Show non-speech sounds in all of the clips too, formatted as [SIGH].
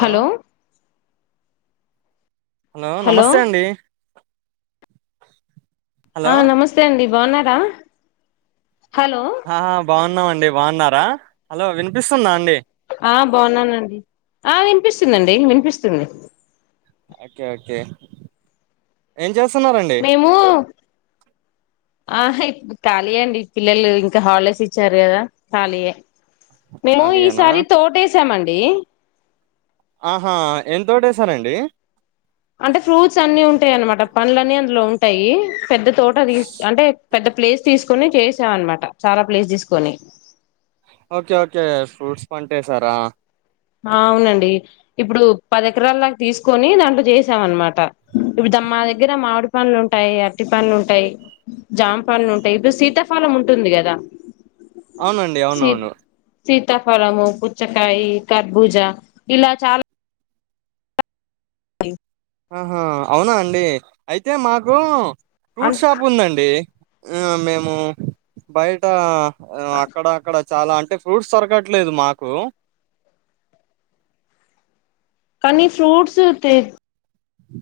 Hello hello నమస్తే అండి hello ఆ నమస్తే అండి బాగున్నారా హలో ఆ బాగున్నామండి బాగున్నార్ ర హలో వినిపిస్తుందా అండి ఆ బాగున్నానండి ఆ వినిపిస్తుందండి వినిపిస్తుంది ఓకే ఓకే ఏం చేస్తున్నారండి మేము ఆ ఇప్ ఖాళీయే అండి పిల్లలు ఇంకా హాలిడేస్ ఇచ్చారు కదా ఖాళీయే మేము ఖాళీయేనా ఈసారి తోటేసామండి డి ఆహా ఏం తోటేసారండి అంటే ఫ్రూట్స్ అన్ని ఉంటాయి అనమాట పండ్లు అన్నీ అందులో ఉంటాయి పెద్ద తోట లీస్ అంటే పెద్ద ప్లేస్ తీసుకొని చేసామ అనమాట చాలా ప్లేస్ తీసుకొని ఓకే ఓకే ఫ్రూట్స్ పంటేేశారా ఆ అవునండి ఇప్పుడు పది ఎకరాలలాగా తీసుకొని దాంట్లో చేసాం అనమాట ఇప్పుడు మా దగ్గర మామిడి పండ్లు ఉంటాయి అరటి పండ్లు ఉంటాయి జామ పండ్లు ఉంటాయి ఇప్పుడు శీతాఫలం ఉంటుంది కదా అవునండి సీ అవునవును. సీతాఫలము, పుచ్చకాయి కర్భూజ ఇలా చాలా [UNINTELLIGIBLE] ఆహా అవునా అండి అయితే మాకు అన్ ఫ్రూట్ షాప్ ఉందండి. ఆ మేము బయటా ఆ అక్కడ అక్కడ చాలా అంటే ఫ్రూట్స్ దొరకట్లేదు మాకు. కానీ ఫ్రూట్స్ తి హహ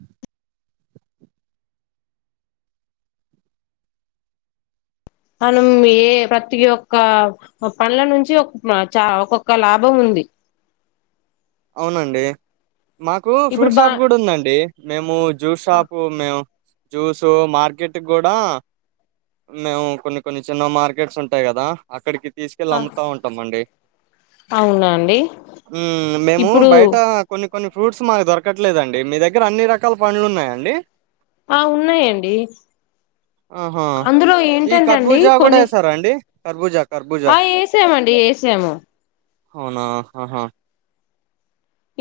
మనం ఏ ప్రతి ఒక్క పండ్ల నుంచి ఒ చ ఒకొక్క లాభం ఉంది. అవునండి. మాకు ఇప్పుడు ఫ్రూట్ బా షాప్ కూడా ఉందండి. మేము జ్యూస్ షాపు, మేము జ్యూస్ మార్కెట్ కూడా మేము కొన్ని కొన్ని చిన్న మార్కెట్స్ ఉంటాయి కదా అక్కడికి తీసుకెళ్ళలి అమ్ముతా ఉంటామండి. అవునా అండి. మ్మ్ మేము ఇప్పుడు బయట కొన్ని కొన్ని ఫ్రూట్స్ మాకు దొరకట్లేదండి. మీ దగ్గర అన్ని రకాల పండ్లు ఉన్నాయండి. ఆ ఉన్నాయండి ఆహా అందులో ఏంటంటే అండి కొన్ని కర్భుజా ఆ ఎసామండి. ఏసాము. అవునా అహా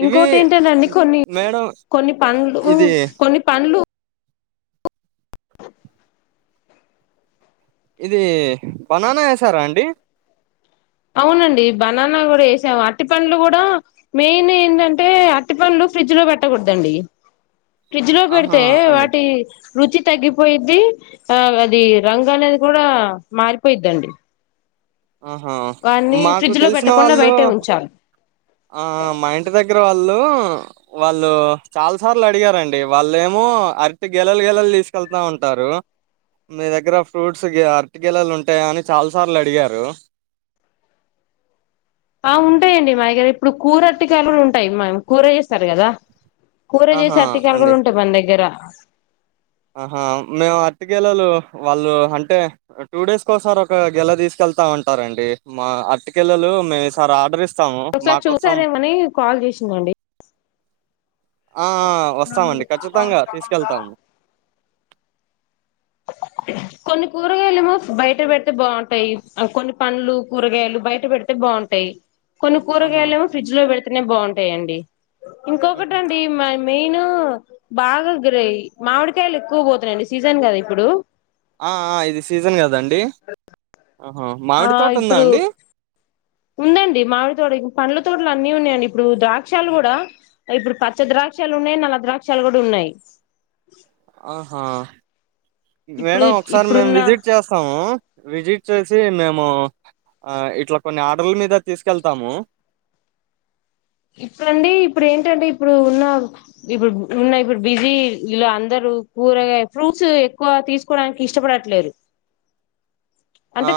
ఇంకోటి ఏంటటేనండి కొన్ని మేడం కొన్ని పండ్లు ఇది కొన్ని పండ్లు ఇది బనానా వేసారా అండి. అవునండి బనానా కూడా వేసాము. అరటిపండ్లు కూడా మెయిన్ ఏంటంటే అరటిపండ్లు ఫ్రిడ్జ్ లో పెట్టకూడదండి. ఫ్రిడ్జ్ లో ఆహా పెడితే అండి వాటి రుచి తగ్గిపోయిద్ది ఆ అది రంగు అనేది కూడా మారిపోయిద్దండి. ఆహా వాన్ని మాకు ఫ్రిడ్జ్ లో తెలిసిన పెట్టకుండా వాళ్ళు బయటే ఉంచాలి ఆ మా ఇంటి దగ్గర వాళ్ళు హ్ వాళ్ళు చాలా సార్లు అడిగారండి. వాళ్ళేమో అరటి గెలలు గెలలు తీసుకెళ్తా ఉంటారు. మీ దగ్గర ఫ్రూట్స్ గె అరటి గెలలు ఉంటాయ అని చాలా సార్లు అడిగారు. హలో ఆ ఉంటాయండి మా దగ్గర. ఇప్పుడు కూర అరటికాయలు ఉంటాయి మ కూర చేేస్తారు కదా. కూర ఆహా చేసే అర్టికాయలు కూడ అండి ఉంటాయి మన దగ్గర. ఆహా మేము అరటి గెలలు వాళ్ళు అంటే టూ డేస్ కోసారి ఒక గెల తీసుకెళ్తా ఉంటారండి. మా అరటి గెలలు మేము ఈసారి ఆర్డర్ ఇస్ స్తాము, మా ఒకసారి కోసం చూసారేమని కాల్ చేసిందండి ఆ వస్తామండి. ఖచ్చితంగా తీసుకెళ్తాము. కొన్ని కూరగాయలు ఏమో బయట పెడితే బాగుంటాయి కొన్ని పండ్లు కూరగాయలు బయట పెడితే బాగుంటాయి కొను కూరగా ఆహా ఎళ్ ఫ్రిజ లో వెళ్తతే అక్కనే బాగుంటాయిడి హుహు. ఇంకొకటండి మ మీ నేను బాగార మామిడికాయలు ఎక్కువ పోతున్నాండి సీజన్ కద ఇప్పుడు ఆ ఇది సీజన్ కదాండి ఆ ఇప్పుడు ఉందండి మామిడి తోడ పంలు ోట్లు అన్నిీ ఉన్నాయిడి ఇప్పుడు ద్రాక్షాలు కూడా ఇప్పుడు పచ్చ ద్రాక్షాలు ఉన్నాయి నల్ల ద్రాక్షాలు కూడా ఉన్నాయి ఆహా ఇప్పుడు మేడం ఒకసారి మేము ఇప్పుడున్న విజిట్ చేస్తాము విజిట్ వచ్చ మేము ఇట్లా కొన్ని ఆర్డర్ల మీద తీసుకెళ్తాము ఇప్పుడుండి ఇప్పుడు ఏంటంటే ఇప్పుడు ఉన్న ఇప్పుడు ఉన్న ఇప్పుడు బిజీ ఇలా అందరుూ కూరగాయ ఫ్రూట్స్ ఎక్కువ తీసుకోవడానికి ఇష్టపడట్లేదు ఆ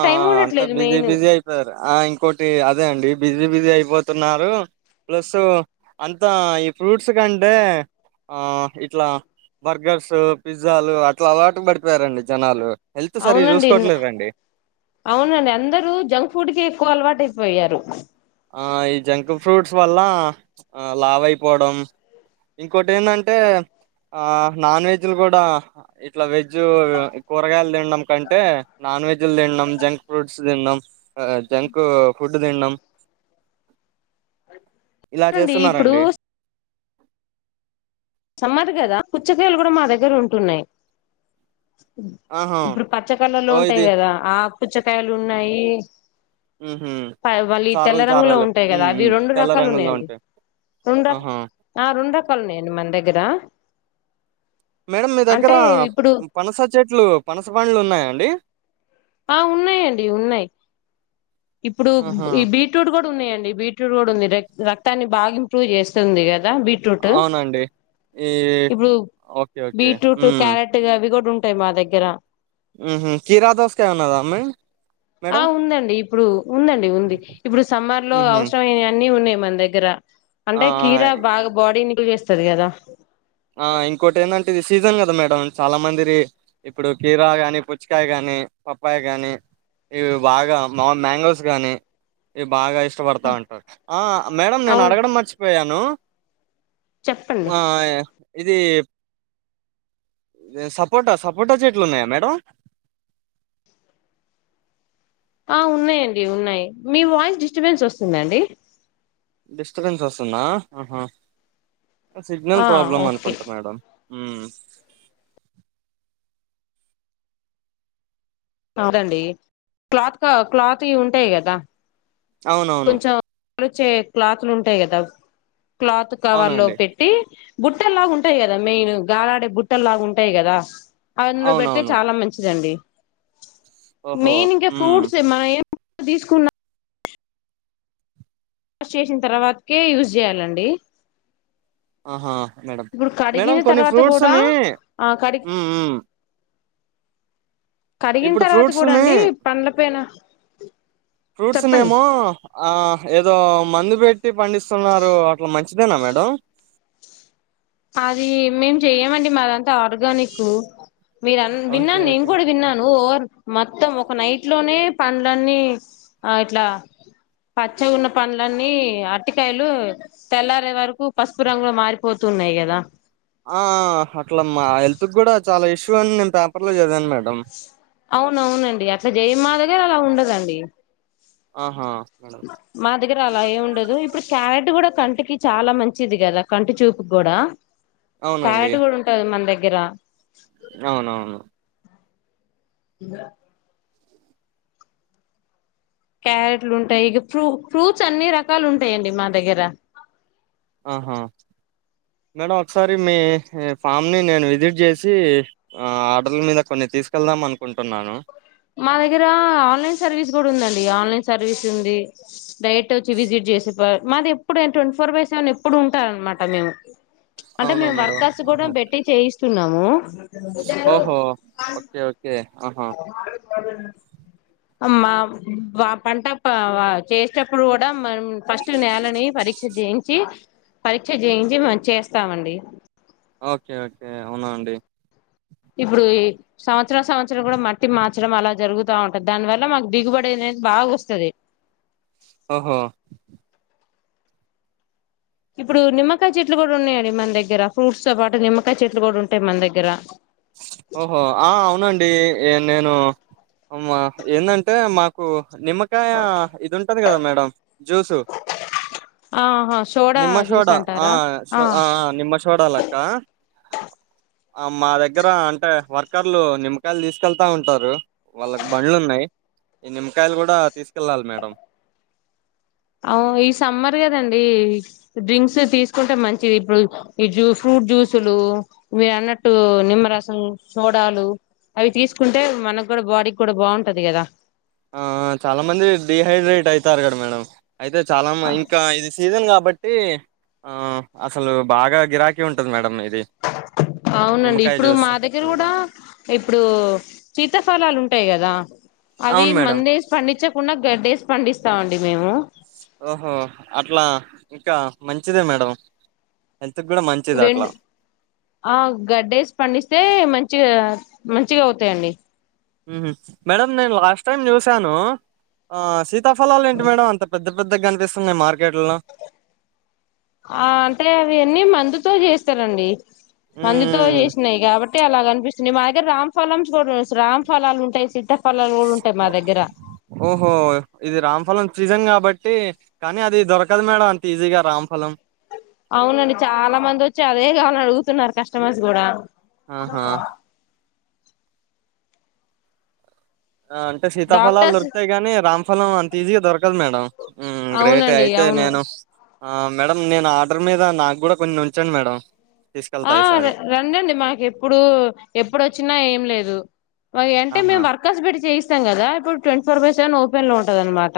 అంతా బిజీ బిజీ అయిపోయారు ఆ ఇంకోటి అదే అండి బిజీ బిజీ అయిపో పోతున్నారు ప్లస్సు అంతా ఈ ఫ్రూట్స్ కంటే ఆ ఇట్లా బర్గర్స్ పిజ్జాలు అట్లా అవాటు పడిపోయారండి జనాలు హల్త్ సరి అవునండి చూసుకోవట్లేదు రండి అవునండి అందరూ జంక్ ఫుడ్ క ఎక్కువ అలవాటు అయిపోయారు ఆ ఈ జంక్ ఫ్రూట్స్ వల్ల లావ అయిపోవడం ఇంకోొటి ఏంటంటే ఆ నాన్ వెజ్లు కూడా ఇట్లా వెజ్ కూరగాయలు తిినడం కంటే నాన్ వెజ్ ం జంక్ ఫ్రూట్స్న్నాం ఆ జంకు ఫుడ్ తిినం ఇలా అండి ఇప్పుడు చేస్తున్నారంండి సమ్మధ కదా పుచ్చకాయలు కూడా మా దగ్గర ఉంటున్నాయి ఆహా ఇప్పుడు పచ్చ కళ్ళలో ఓ ఉంటాయి ఇది కదా ఆ పుచ్చకాయలు ఉన్నాయి ఉహు వాళ్ళు ఈ చారలు తెల్లరంగులో చారలు ఉంటాయి కదా ఉమ్ అవి ఉమ్. రెండు తెల్ల రకాలు రంగుల్లో ఉన్నాయండి ఉంటాయి రెండు ర ఆహా ఆ రెండు రకాలు ఉన్నాయండి మన దగ్గర కదా మేడం మీ దగ్గర పనస చెట్లు పనస పండ్లు ఉన్నాయాండి ఆ ఉన్నాయంండి ఉన్నాయి ఇప్పుడు ఆహా ఈ బీట్రూట్ కూడా ఉన్నాయండి బీట్రూట్ కూడా ఉంది రక్తన్ని బాగా ఇంప్రూవ్ చేస్తుంది కదా బీట్రూట్ అవునండి ఈ ఇప్పుడు ఓకే ఓకే బీట్రూట్ ఉమ్ క్యారెట్ అవి కూడా ఉ మా దగ్గర ఉహు కిరా దోసకాయ ఉన్నాద మీ ఆ ఉందండి ఇప్పుడు ఉందండి ఉంది ఇప్పుడు సమ్మర్ లో ఉహు అవసర అయ్యే అన్ని ఉన్నాయి మన దగ్గర అంటే ఆ కీరా బాగా బాడీ ని చేస్త తది గదా ఆ ఇంకోటి ఏందంటే ఇది సీజన్ మేడం చాలా మంది ఇప్పుడు కీరా గాని పుచ్చకాయ గానీ పప్పాయి గానీ ఇవి బాగా మా మ్యాంగోస్ గానీ ఇవి బాగా ఇష్ట ష్టపడతా ఉంటారు ఆ మేడం నేను అవును అడగడం మర్చిపోయాను చెప్పండి ఆ ఇది సపోటా సపోటా చెట్లు ఉన్నాయా మేడం ఆ ఉన్నాయండి ఉన్నాయి మీ వాయిస్ డిస్టర్బెన్స్ వస్తుందండి డిస్టబెన్స్ వస్తుందా ఆహ సిగ్నల్ ఆ ప్రాబ్లమ్ ఓకే అనుకుంటా మేడం ఉమ్ కాదండి క్లాత్ క క్లాత్ ఉంటాయి కదా అవునవును తలుచే క్లాతులుంటాయి కదా క్లాత్ కవర్ లో అవునండి పెట్టి బుట్టలులాగా ఉంటాయి కదా మెయిన్ గాలాడే బుట్టలు లాగా ఉంటాయి కదా అందులో పెడితే అవునవును చాలా మంచిదండి ఓహో మెయిన్ ఇంకా మ్మ్ ఫ్రూట్స్ ఏ మా తీసుకున్నా వాష్ చేసిన తర్వాతకే యూజ్ చేయాలండి ఆహా మేడం ఇప్పుడు మేడం కడిగిన కొన్ని తర్వాత కూడా ఫ్రూట్స్ని ఆ కడి కరిగిన ఇప్పుడు తర్వాత కూడా అండి ఫ్రూట్స్ని పండ్ల పైన ఫ్రూట్స్ చెప్పండి నమో ఆ ఏదో మందు పెట్టి పండిస్తున్నారు అట్లా మంచి చిదేనా మేడ అది మేము చెయ్యమండి మాదంతా ఆర్గానిక్ మీరు ఓకే విన్నాను నేను ఓకే కూడా విన్నాను ఓ మ మొత్తం ఒక నైట్ లోనే పండ్లన్నీ ఆ ఇట్లా పచ్చ ఉన్న పండ్లన్నీ అటికాయలు తెల్లారే వరకు పసుపు రంగు మారిపోత తున్నాయి కదా ఆ అట్లా మా హెల్త్ కూడా చాలా ఇష్యూ అని నేను పేపర్ లో చదివాను మేడం అవునవునండి అట్లా జయ మదేగారా అలా ఉండదండి ఆహా మేడం మా దగ్గర అలా ఏ ఉండదు ఇప్పుడు క్యారెట్ కూడా కంటికి చాలా మంచిది కదా కంటి చూపు కూడా అవునండి క్యారెట్ కూడా ఉంటది మన దగ్గర గిరా అవునవును క్యారెట్లు ఉంటాయి ఇక ఫ్రూ ఫ్రూట్స్ అన్ని రకాలు ఉంటాయిండి మా దగ్గర ఆహా మేడం ఒకసారి మీ ఫామ్ని నేను విజిట్ చేసి ఆర్డర్ల మీద కొన్ని తీసుకెళ్దాం అనుకుంటున్నాను మా దగ్గర ఆన్లైన్ సర్వీస్ కూడా ఉందండి ఆన్లైన్ సర్వీస్ ఉంది డరెక్ట్ వచ్చి విసిట్ చేసిరు మాది ఎప్పుడు ట్వంటీ ఫోర్ బై సెవెన్ ఎప్పుడు ఉంటారు అనమాట మేము అంటే అవునా మేము మేడం వర్కర్స్ కూడా ఆహా పెట్టి చేయిస్ స్తున్నాము ఓహో ఓకే ఓకే ఆహా అ మా పంట చేసేటప్పుడు కూడా మ ఫస్ట్ నేలని పరీక్ష చేయించి పరీక్ష చేయించి మం చేస్తామండి ఓకే ఓకే అవునా అండి ఇప్పుడు ఈ సంవత్సరం సంవత్సరం కూడా మట్టి మార్చడం అలా జరుగుతా ఉంటది దానివల్ల మాకు దిగుబడిది అనేది బాగా వస్తది ఓహో ఇప్పుడు నిమ్మకాయ చెట్లు కూడా ఉన్నాయండి మన దగ్గర ఫ్రూట్స్ తో పాటు నిమ్మకాయ చెట్లు కూడా ఉంటాయి మన దగ్గర ఓహో ఆ అవునండి ఏ నేను మా ఎందంటే మాకు నిమ్మకాయ ఇది ఉంటది కదా మం డ జ్యూసు ఆహా సోడా నిమ్మ చోడ జ్యూస్ ఆ అంటారా ఆ నిమ్మ చోడ లక్క అ మ్మాద దగ్గర అంటే వర్కర్లు నిమ్మకాయలు తీసుకెళ్తా ఉంటారు వాళ్ళకు బండ్లు ఉన్నాయి ఈ నిమ్మకాయలు కూడా తీసుకెళ్ళాలి మేడం అ ఈ సమ్మర్ కదండి డ్రింక్స్ తీసుకుంటే మంచిది ఇప్పుడు ఈ జూ ఫ్రూట్ జ్యూసులు మీరు అన్నట్టు నిమ్మరసం సోడాలు అవి తీసుకుంటే మనకు కూడా బాడీ కూడా బాగుంటది కదా ఆ చాలా మంది డిహైడ్రేట్ అయితారు కద మేడం అయితే చాలా ఇంకా ఇది సీజన్ కా బట్టి ఆ అసలు బాగా గిరాకీ ఉంటది మేడం మీ అవునండి ఇప్పుడు మా దగ్గర సోడా కూడా ఇప్పుడు సీతాఫలాలు ఉంటాయి కదా అవి అవును మేడం మందేసి పండించకుండా గద్దె పండిస్తామండి మేము ఓహో అట్లా ఇంకా మంచిదే మేడం హెల్త్ కూడా మంచిది వెం అట్లా ఆ గడ్డేసి పండిస్తే మంచిగా మంచిగా అవుతాయండి మేడ నేను లాస్ట్ టైమ్ చూసాను ఆ త ఫలాలు ఏంటి మేడం అంత పెద్ద పెద్దగా కనిపిస్తున్నాయి మార్కెట్లో ఆ అంటే అవి అన్నీ మందుతో చేస్త ఇస్తారంండి మందుతో ఉమ్ చేసినాయి కాబట్టి తే అలా కనిపిస్తుంది మా దగ్గర రామ్ ఫలం కూడా రామ్ ఫలాలు ఉంటాయి సితా ఫలాలు ఓహో ఇది రామ్ఫలం సీజన్ కాబట్టి కానీ అది దొరకదు మేడం అంత ఈజీగా రాంఫలం అవునండి చాలా మంది వచ్చి అదే కావాలని అడుగుతున్నారు కస్టమర్స్ కూడా ఆ అంటే సీతా ఫలాలు డాక్టర్స్ దొరుకుతాయి కాని రామ్ ఫలం అంత ఈజీగా దొరకదు మేడం మ్మ్ గ్రేట్ అవునండి అయితే అవును నేను ఆ మేడం నేను ఆర్డర్ మీద నాకు కూడా కొన్ని ఉంచండి మేడం తీసుకెళ్తా ఆ ఈసారి రంండి మాకు ఎప్పుడు ఎప్పుడుొచ్చినా ఏం లేదు మాకు అంటే ఆహా మేము వర్కాస్ పెట్టి చేస్త ం కదా ఇడు twenty four by seven open లో ఉంటద అనమాట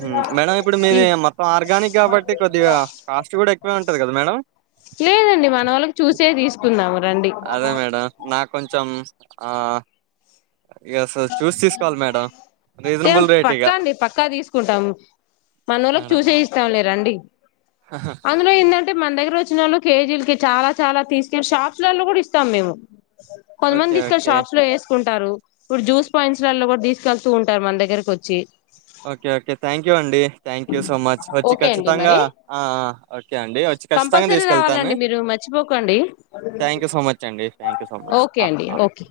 హ్మ్ మేడం ఇప్పుడు మీది ఈ మొత్తం ఆర్గానిక్ కాబట్టి కొద్దిగా కాస్ట్ కూడా ఎక్కువే ఉంటు కదా మేడం లేదండి మన వాళ్ళకి చూసే తీసుకుందాం అదే మేడం నాక్ కొంచెం ఆ యాస్ర్ రేట్ ఇగ పక్కా అండి పక్కా తీసుకుంటాం మన వోళ్ళకి చూసే ఇస్తాం లే రండి అందులో ఏంటంటే మన దగ్గర వచ్చి లు కేజీలకి చాలా చాలా తీసుక షాప్స్లలో కూడా ఇస్తాం మేము కొంతమంది ఓకే తీసుకళ్ని ఓకే షాప్స్ లో వేసుకుంట తారు ఇప్పుడు జూస్ పాయింట్స్లలో కూడా తీసుకెళ్తూ ఉంటారు మన దగ్గరకు వచ్చి ఓకే ఓకే థ్యాంక్ యూ అండి థ్యాంక్ యూ సో మచ్ వచ్చి ఓకే అండి ఖచ్చితంగా మరి ఆ ఆ ఓకే అండి వచ్చి ఖచ్చితంగా కంపల్సరీ తీసుకెళ్తాను రావాలండి మీరు మర్చిపోకండి థ్యాంక్ యూ సో మచ్ అండి thank you so much okay అండి ఓకే